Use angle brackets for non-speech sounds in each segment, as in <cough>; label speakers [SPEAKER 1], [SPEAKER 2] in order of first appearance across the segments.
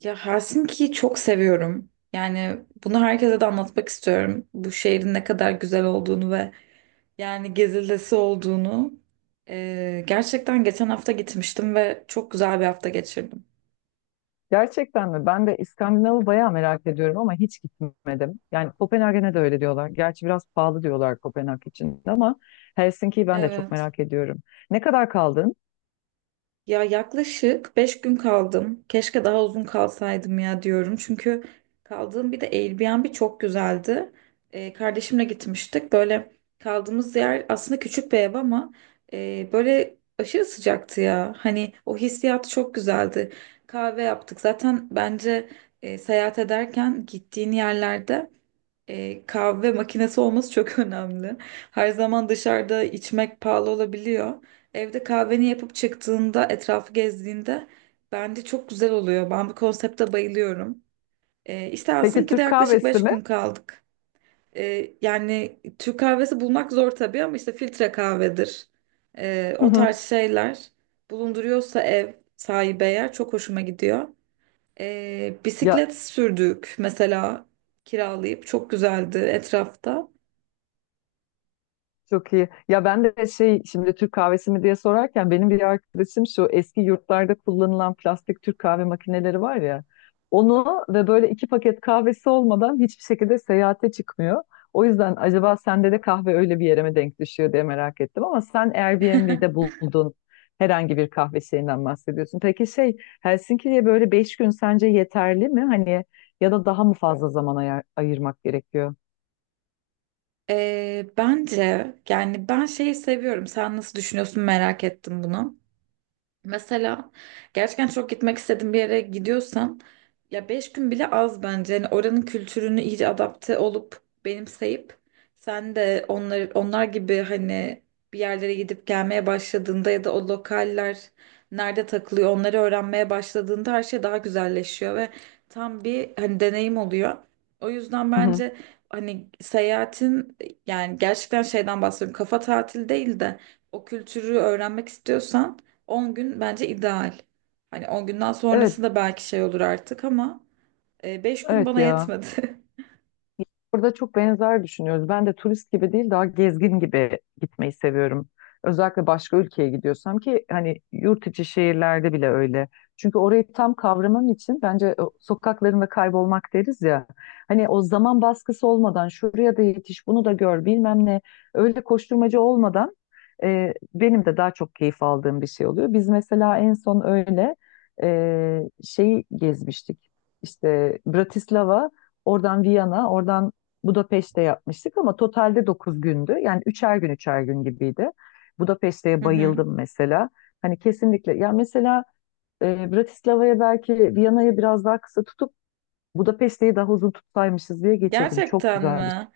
[SPEAKER 1] Ya Helsinki'yi çok seviyorum. Yani bunu herkese de anlatmak istiyorum. Bu şehrin ne kadar güzel olduğunu ve yani gezilesi olduğunu. Gerçekten geçen hafta gitmiştim ve çok güzel bir hafta geçirdim.
[SPEAKER 2] Gerçekten mi? Ben de İskandinav'ı bayağı merak ediyorum ama hiç gitmedim. Yani Kopenhag'e de öyle diyorlar. Gerçi biraz pahalı diyorlar Kopenhag için ama Helsinki'yi ben de çok
[SPEAKER 1] Evet.
[SPEAKER 2] merak ediyorum. Ne kadar kaldın?
[SPEAKER 1] Ya yaklaşık 5 gün kaldım. Keşke daha uzun kalsaydım ya diyorum. Çünkü kaldığım bir de Airbnb çok güzeldi. Kardeşimle gitmiştik. Böyle kaldığımız yer aslında küçük bir ev ama böyle aşırı sıcaktı ya. Hani o hissiyat çok güzeldi. Kahve yaptık. Zaten bence seyahat ederken gittiğin yerlerde kahve makinesi olması çok <laughs> önemli. Her zaman dışarıda içmek pahalı olabiliyor. Evde kahveni yapıp çıktığında, etrafı gezdiğinde bence çok güzel oluyor. Ben bu konsepte bayılıyorum. İstersin
[SPEAKER 2] Peki
[SPEAKER 1] ki de
[SPEAKER 2] Türk
[SPEAKER 1] yaklaşık
[SPEAKER 2] kahvesi
[SPEAKER 1] 5
[SPEAKER 2] mi?
[SPEAKER 1] gün kaldık. Yani Türk kahvesi bulmak zor tabii ama işte filtre kahvedir.
[SPEAKER 2] Hı
[SPEAKER 1] O
[SPEAKER 2] hı.
[SPEAKER 1] tarz şeyler bulunduruyorsa ev sahibi eğer çok hoşuma gidiyor.
[SPEAKER 2] Ya,
[SPEAKER 1] Bisiklet sürdük mesela kiralayıp çok güzeldi etrafta.
[SPEAKER 2] çok iyi. Ya ben de şey şimdi Türk kahvesi mi diye sorarken benim bir arkadaşım şu eski yurtlarda kullanılan plastik Türk kahve makineleri var ya onu ve böyle iki paket kahvesi olmadan hiçbir şekilde seyahate çıkmıyor. O yüzden acaba sende de kahve öyle bir yere mi denk düşüyor diye merak ettim ama sen Airbnb'de buldun herhangi bir kahve şeyinden bahsediyorsun. Peki şey Helsinki'ye böyle 5 gün sence yeterli mi? Hani ya da daha mı fazla zaman ayırmak gerekiyor?
[SPEAKER 1] Bence yani ben şeyi seviyorum. Sen nasıl düşünüyorsun merak ettim bunu. Mesela gerçekten çok gitmek istediğim bir yere gidiyorsan ya beş gün bile az bence. Yani oranın kültürünü iyice adapte olup benimseyip sen de onlar gibi hani bir yerlere gidip gelmeye başladığında ya da o lokaller nerede takılıyor onları öğrenmeye başladığında her şey daha güzelleşiyor ve tam bir hani deneyim oluyor. O yüzden
[SPEAKER 2] Hı hı.
[SPEAKER 1] bence hani seyahatin yani gerçekten şeyden bahsediyorum kafa tatili değil de o kültürü öğrenmek istiyorsan 10 gün bence ideal. Hani 10 günden
[SPEAKER 2] Evet,
[SPEAKER 1] sonrası da belki şey olur artık ama 5 gün
[SPEAKER 2] evet
[SPEAKER 1] bana
[SPEAKER 2] ya.
[SPEAKER 1] yetmedi.
[SPEAKER 2] Burada çok benzer düşünüyoruz. Ben de turist gibi değil daha gezgin gibi gitmeyi seviyorum. Özellikle başka ülkeye gidiyorsam ki hani yurt içi şehirlerde bile öyle. Çünkü orayı tam kavramam için bence o sokaklarında kaybolmak deriz ya. Hani o zaman baskısı olmadan şuraya da yetiş bunu da gör bilmem ne öyle koşturmacı olmadan benim de daha çok keyif aldığım bir şey oluyor. Biz mesela en son öyle şeyi gezmiştik. İşte Bratislava, oradan Viyana, oradan Budapeşte yapmıştık ama totalde 9 gündü. Yani üçer gün üçer gün gibiydi.
[SPEAKER 1] <laughs>
[SPEAKER 2] Budapeşte'ye
[SPEAKER 1] Hı hı.
[SPEAKER 2] bayıldım mesela. Hani kesinlikle ya mesela Bratislava'ya belki Viyana'yı biraz daha kısa tutup Budapeşte'yi daha uzun tutsaymışız diye geçirdim. Çok
[SPEAKER 1] Gerçekten
[SPEAKER 2] güzel bir şey.
[SPEAKER 1] mi?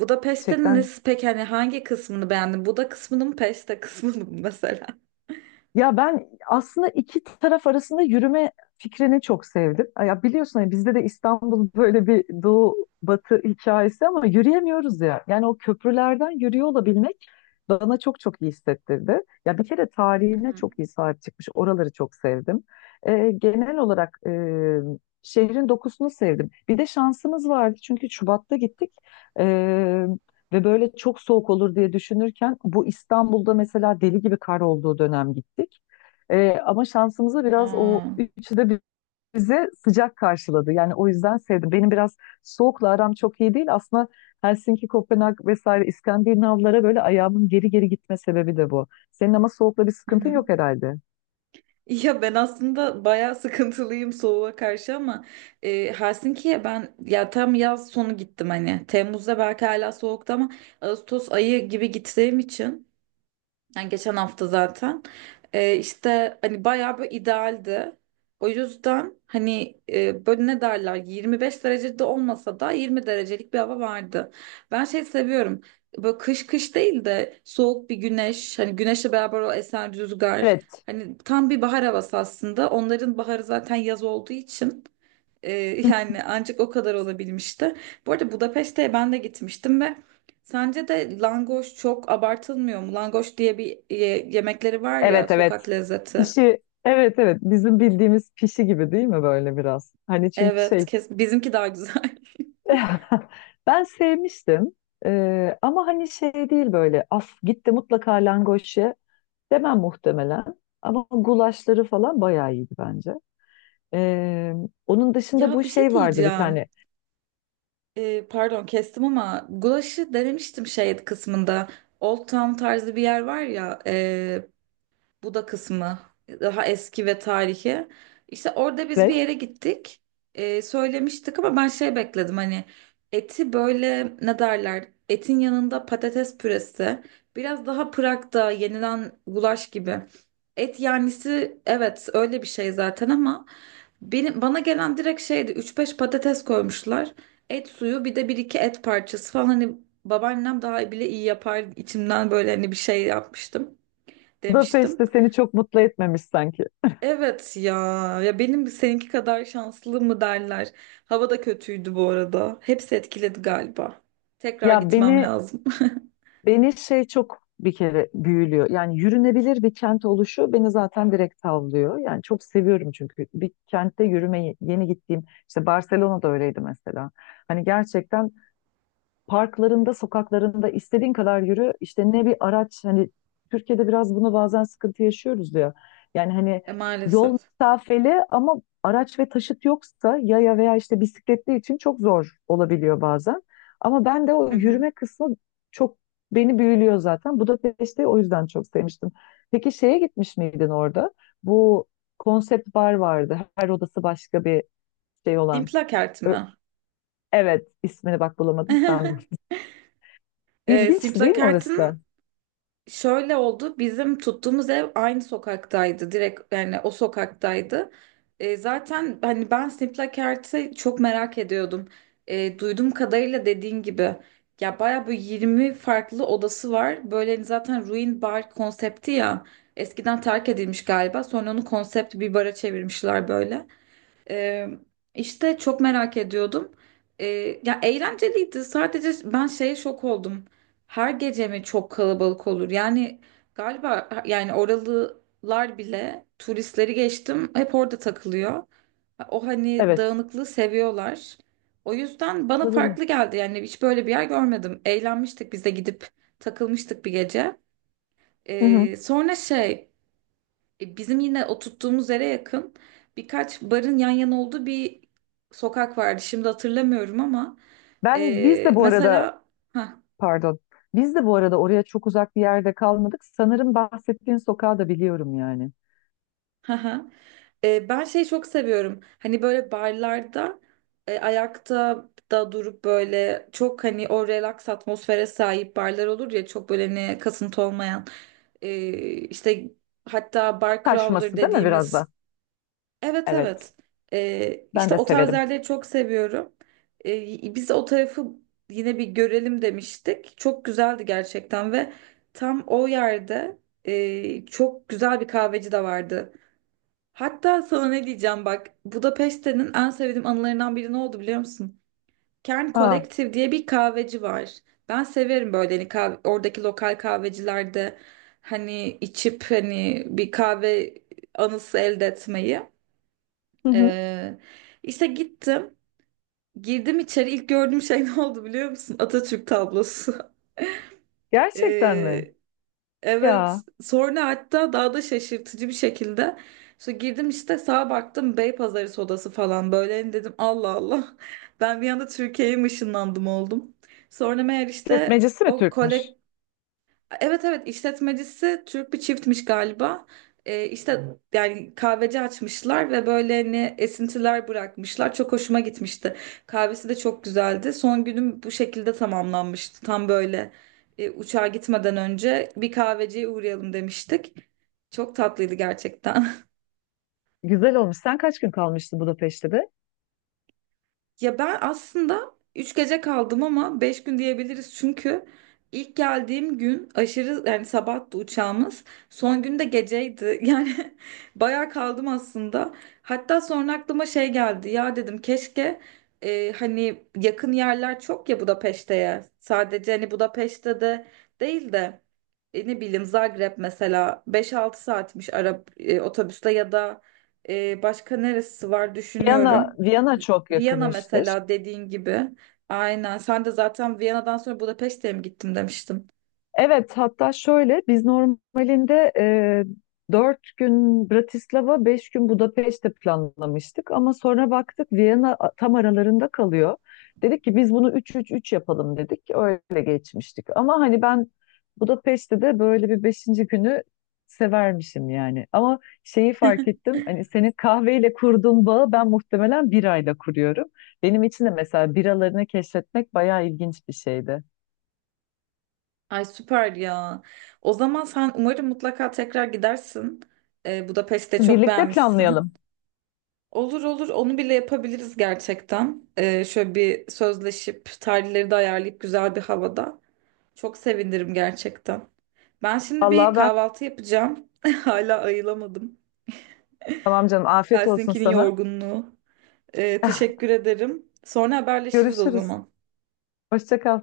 [SPEAKER 1] Budapeşte'nin
[SPEAKER 2] Gerçekten.
[SPEAKER 1] nesi peki hani hangi kısmını beğendin? Buda kısmını mı peste kısmını mı <laughs> mesela?
[SPEAKER 2] Ya ben aslında iki taraf arasında yürüme fikrini çok sevdim. Ya biliyorsun hani bizde de İstanbul <laughs> böyle bir doğu batı hikayesi ama yürüyemiyoruz ya. Yani o köprülerden yürüyor olabilmek bana çok çok iyi hissettirdi. Ya bir kere
[SPEAKER 1] Hı
[SPEAKER 2] tarihine
[SPEAKER 1] hı.
[SPEAKER 2] çok iyi sahip çıkmış. Oraları çok sevdim. Genel olarak şehrin dokusunu sevdim. Bir de şansımız vardı çünkü Şubat'ta gittik. Ve böyle çok soğuk olur diye düşünürken bu İstanbul'da mesela deli gibi kar olduğu dönem gittik. Ama şansımıza biraz o
[SPEAKER 1] Aa.
[SPEAKER 2] üçü de bize sıcak karşıladı. Yani o yüzden sevdim. Benim biraz soğukla aram çok iyi değil. Aslında Helsinki, Kopenhag vesaire İskandinavlara böyle ayağımın geri geri gitme sebebi de bu. Senin ama soğukla bir
[SPEAKER 1] Hı
[SPEAKER 2] sıkıntın
[SPEAKER 1] hı.
[SPEAKER 2] yok herhalde.
[SPEAKER 1] Ya ben aslında bayağı sıkıntılıyım soğuğa karşı ama Helsinki'ye ben ya tam yaz sonu gittim hani Temmuz'da belki hala soğuktu ama Ağustos ayı gibi gittiğim için yani geçen hafta zaten. İşte hani bayağı bir idealdi. O yüzden hani böyle ne derler 25 derecede olmasa da 20 derecelik bir hava vardı. Ben şey seviyorum. Böyle kış kış değil de soğuk bir güneş. Hani güneşle beraber o esen rüzgar.
[SPEAKER 2] Evet,
[SPEAKER 1] Hani tam bir bahar havası aslında. Onların baharı zaten yaz olduğu için. Ee, Yani ancak o kadar olabilmişti. Bu arada Budapeşte'ye ben de gitmiştim ve sence de langoş çok abartılmıyor mu? Langoş diye bir yemekleri var ya
[SPEAKER 2] evet, evet.
[SPEAKER 1] sokak lezzeti.
[SPEAKER 2] Pişi, evet, evet. Bizim bildiğimiz pişi gibi değil mi böyle biraz? Hani çünkü
[SPEAKER 1] Evet,
[SPEAKER 2] şey.
[SPEAKER 1] kes bizimki daha güzel. <laughs>
[SPEAKER 2] <laughs> Ben sevmiştim. Ama hani şey değil böyle af gitti mutlaka langoş ye demem muhtemelen. Ama gulaşları falan bayağı iyiydi bence. Ee, onun dışında
[SPEAKER 1] Ya
[SPEAKER 2] bu
[SPEAKER 1] bir şey
[SPEAKER 2] şey vardı bir
[SPEAKER 1] diyeceğim.
[SPEAKER 2] tane.
[SPEAKER 1] Pardon kestim ama gulaşı denemiştim şey kısmında. Old Town tarzı bir yer var ya, bu da kısmı daha eski ve tarihi. İşte orada biz bir
[SPEAKER 2] Evet.
[SPEAKER 1] yere gittik. Söylemiştik ama ben şey bekledim hani eti böyle ne derler? Etin yanında patates püresi. Biraz daha Prag'da yenilen gulaş gibi. Et yanlisi evet öyle bir şey zaten ama bana gelen direkt şeydi üç beş patates koymuşlar. Et suyu bir de bir iki et parçası falan hani babaannem daha bile iyi yapar içimden böyle hani bir şey yapmıştım demiştim.
[SPEAKER 2] Budapest'te seni çok mutlu etmemiş sanki.
[SPEAKER 1] Evet ya. Ya benim seninki kadar şanslı mı derler. Hava da kötüydü bu arada. Hepsi etkiledi galiba. Tekrar
[SPEAKER 2] Ya
[SPEAKER 1] gitmem
[SPEAKER 2] beni
[SPEAKER 1] lazım. <laughs>
[SPEAKER 2] beni şey çok bir kere büyülüyor. Yani yürünebilir bir kent oluşu beni zaten direkt tavlıyor. Yani çok seviyorum çünkü bir kentte yürümeyi yeni gittiğim işte Barcelona'da öyleydi mesela. Hani gerçekten parklarında, sokaklarında istediğin kadar yürü. İşte ne bir araç hani Türkiye'de biraz bunu bazen sıkıntı yaşıyoruz diyor. Yani hani
[SPEAKER 1] E
[SPEAKER 2] yol
[SPEAKER 1] maalesef.
[SPEAKER 2] mesafeli ama araç ve taşıt yoksa yaya veya işte bisikletli için çok zor olabiliyor bazen. Ama ben de o
[SPEAKER 1] Hı hı.
[SPEAKER 2] yürüme kısmı çok beni büyülüyor zaten. Budapeşte'yi o yüzden çok sevmiştim. Peki şeye gitmiş miydin orada? Bu konsept bar vardı. Her odası başka bir şey olan.
[SPEAKER 1] Simplakert
[SPEAKER 2] Ö-
[SPEAKER 1] mi?
[SPEAKER 2] Evet, ismini bak bulamadım.
[SPEAKER 1] <laughs>
[SPEAKER 2] İlginçti değil mi orası
[SPEAKER 1] Simplakert'in
[SPEAKER 2] da?
[SPEAKER 1] şöyle oldu. Bizim tuttuğumuz ev aynı sokaktaydı. Direkt yani o sokaktaydı. Zaten hani ben Snip'le Ert'i çok merak ediyordum. Duyduğum kadarıyla dediğin gibi ya bayağı böyle 20 farklı odası var. Böyle hani zaten ruin bar konsepti ya. Eskiden terk edilmiş galiba. Sonra onu konsept bir bara çevirmişler böyle. Ee, işte çok merak ediyordum. Ee, Ya eğlenceliydi. Sadece ben şeye şok oldum. Her gece mi çok kalabalık olur? Yani galiba yani oralılar bile turistleri geçtim hep orada takılıyor. O hani
[SPEAKER 2] Evet.
[SPEAKER 1] dağınıklığı seviyorlar. O yüzden bana
[SPEAKER 2] Olabilir.
[SPEAKER 1] farklı geldi. Yani hiç böyle bir yer görmedim. Eğlenmiştik biz de gidip takılmıştık bir gece.
[SPEAKER 2] Hı hı.
[SPEAKER 1] Sonra şey bizim yine oturttuğumuz yere yakın birkaç barın yan yana olduğu bir sokak vardı. Şimdi hatırlamıyorum ama
[SPEAKER 2] Biz de bu arada
[SPEAKER 1] mesela ha
[SPEAKER 2] pardon. Biz de bu arada oraya çok uzak bir yerde kalmadık. Sanırım bahsettiğin sokağı da biliyorum yani.
[SPEAKER 1] ha ha. Ben şeyi çok seviyorum. Hani böyle barlarda ayakta da durup böyle çok hani o relax atmosfere sahip barlar olur ya çok böyle hani kasıntı olmayan. E, işte hatta bar crawler
[SPEAKER 2] Taşması değil mi biraz da?
[SPEAKER 1] dediğimiz evet
[SPEAKER 2] Evet.
[SPEAKER 1] evet.
[SPEAKER 2] Ben
[SPEAKER 1] İşte
[SPEAKER 2] de
[SPEAKER 1] o tarz
[SPEAKER 2] severim.
[SPEAKER 1] yerleri çok seviyorum. Biz o tarafı yine bir görelim demiştik. Çok güzeldi gerçekten ve tam o yerde çok güzel bir kahveci de vardı. Hatta sana ne diyeceğim bak. Budapeşte'nin en sevdiğim anılarından biri ne oldu biliyor musun? Kern
[SPEAKER 2] Aa.
[SPEAKER 1] Collective diye bir kahveci var. Ben severim böyle hani kahve, oradaki lokal kahvecilerde hani içip hani bir kahve anısı elde etmeyi.
[SPEAKER 2] Hı hı.
[SPEAKER 1] Ee, işte gittim. Girdim içeri. İlk gördüğüm şey <laughs> ne oldu biliyor musun? Atatürk tablosu. <laughs>
[SPEAKER 2] Gerçekten mi?
[SPEAKER 1] Ee,
[SPEAKER 2] Ya.
[SPEAKER 1] evet. Sonra hatta daha da şaşırtıcı bir şekilde. İşte girdim işte sağa baktım Beypazarı sodası falan böyle. Hani dedim Allah Allah. <laughs> Ben bir anda Türkiye'ye mi ışınlandım oldum. Sonra meğer işte
[SPEAKER 2] İşletmecisi mi
[SPEAKER 1] o
[SPEAKER 2] Türkmüş?
[SPEAKER 1] evet evet işletmecisi Türk bir çiftmiş galiba. İşte yani kahveci açmışlar ve böyle hani esintiler bırakmışlar. Çok hoşuma gitmişti. Kahvesi de çok güzeldi. Son günüm bu şekilde tamamlanmıştı. Tam böyle uçağa gitmeden önce bir kahveciye uğrayalım demiştik. Çok tatlıydı gerçekten. <laughs>
[SPEAKER 2] Güzel olmuş. Sen kaç gün kalmıştın Budapeşte'de?
[SPEAKER 1] Ya ben aslında 3 gece kaldım ama 5 gün diyebiliriz çünkü ilk geldiğim gün aşırı yani sabahtı uçağımız. Son gün de geceydi. <laughs> Yani bayağı kaldım aslında. Hatta sonra aklıma şey geldi. Ya dedim keşke hani yakın yerler çok ya Budapeşte'ye. Sadece hani Budapeşte de değil de ne bileyim Zagreb mesela beş altı saatmiş Arap otobüste ya da başka neresi var
[SPEAKER 2] Viyana,
[SPEAKER 1] düşünüyorum.
[SPEAKER 2] Viyana çok yakın
[SPEAKER 1] Viyana
[SPEAKER 2] işte.
[SPEAKER 1] mesela dediğin gibi. Aynen. Sen de zaten Viyana'dan sonra Budapeşte'ye mi gittim demiştin.
[SPEAKER 2] Evet, hatta şöyle biz normalinde 4 gün Bratislava, 5 gün Budapeşte planlamıştık ama sonra baktık Viyana tam aralarında kalıyor. Dedik ki biz bunu üç üç üç yapalım dedik. Öyle geçmiştik. Ama hani ben Budapeşte de böyle bir beşinci günü severmişim yani. Ama şeyi fark ettim. Hani senin kahveyle kurduğun bağı ben muhtemelen birayla kuruyorum. Benim için de mesela biralarını keşfetmek bayağı ilginç bir şeydi.
[SPEAKER 1] Ay süper ya. O zaman sen umarım mutlaka tekrar gidersin. Budapeşte çok
[SPEAKER 2] Birlikte planlayalım.
[SPEAKER 1] beğenmişsin. Olur olur onu bile yapabiliriz gerçekten. Şöyle bir sözleşip tarihleri de ayarlayıp güzel bir havada. Çok sevinirim gerçekten. Ben şimdi bir
[SPEAKER 2] Vallahi ben
[SPEAKER 1] kahvaltı yapacağım. <laughs> Hala ayılamadım.
[SPEAKER 2] tamam canım afiyet olsun
[SPEAKER 1] Helsinki'nin
[SPEAKER 2] sana.
[SPEAKER 1] yorgunluğu.
[SPEAKER 2] <laughs>
[SPEAKER 1] Teşekkür ederim. Sonra haberleşiriz o
[SPEAKER 2] Görüşürüz.
[SPEAKER 1] zaman.
[SPEAKER 2] Hoşça kal.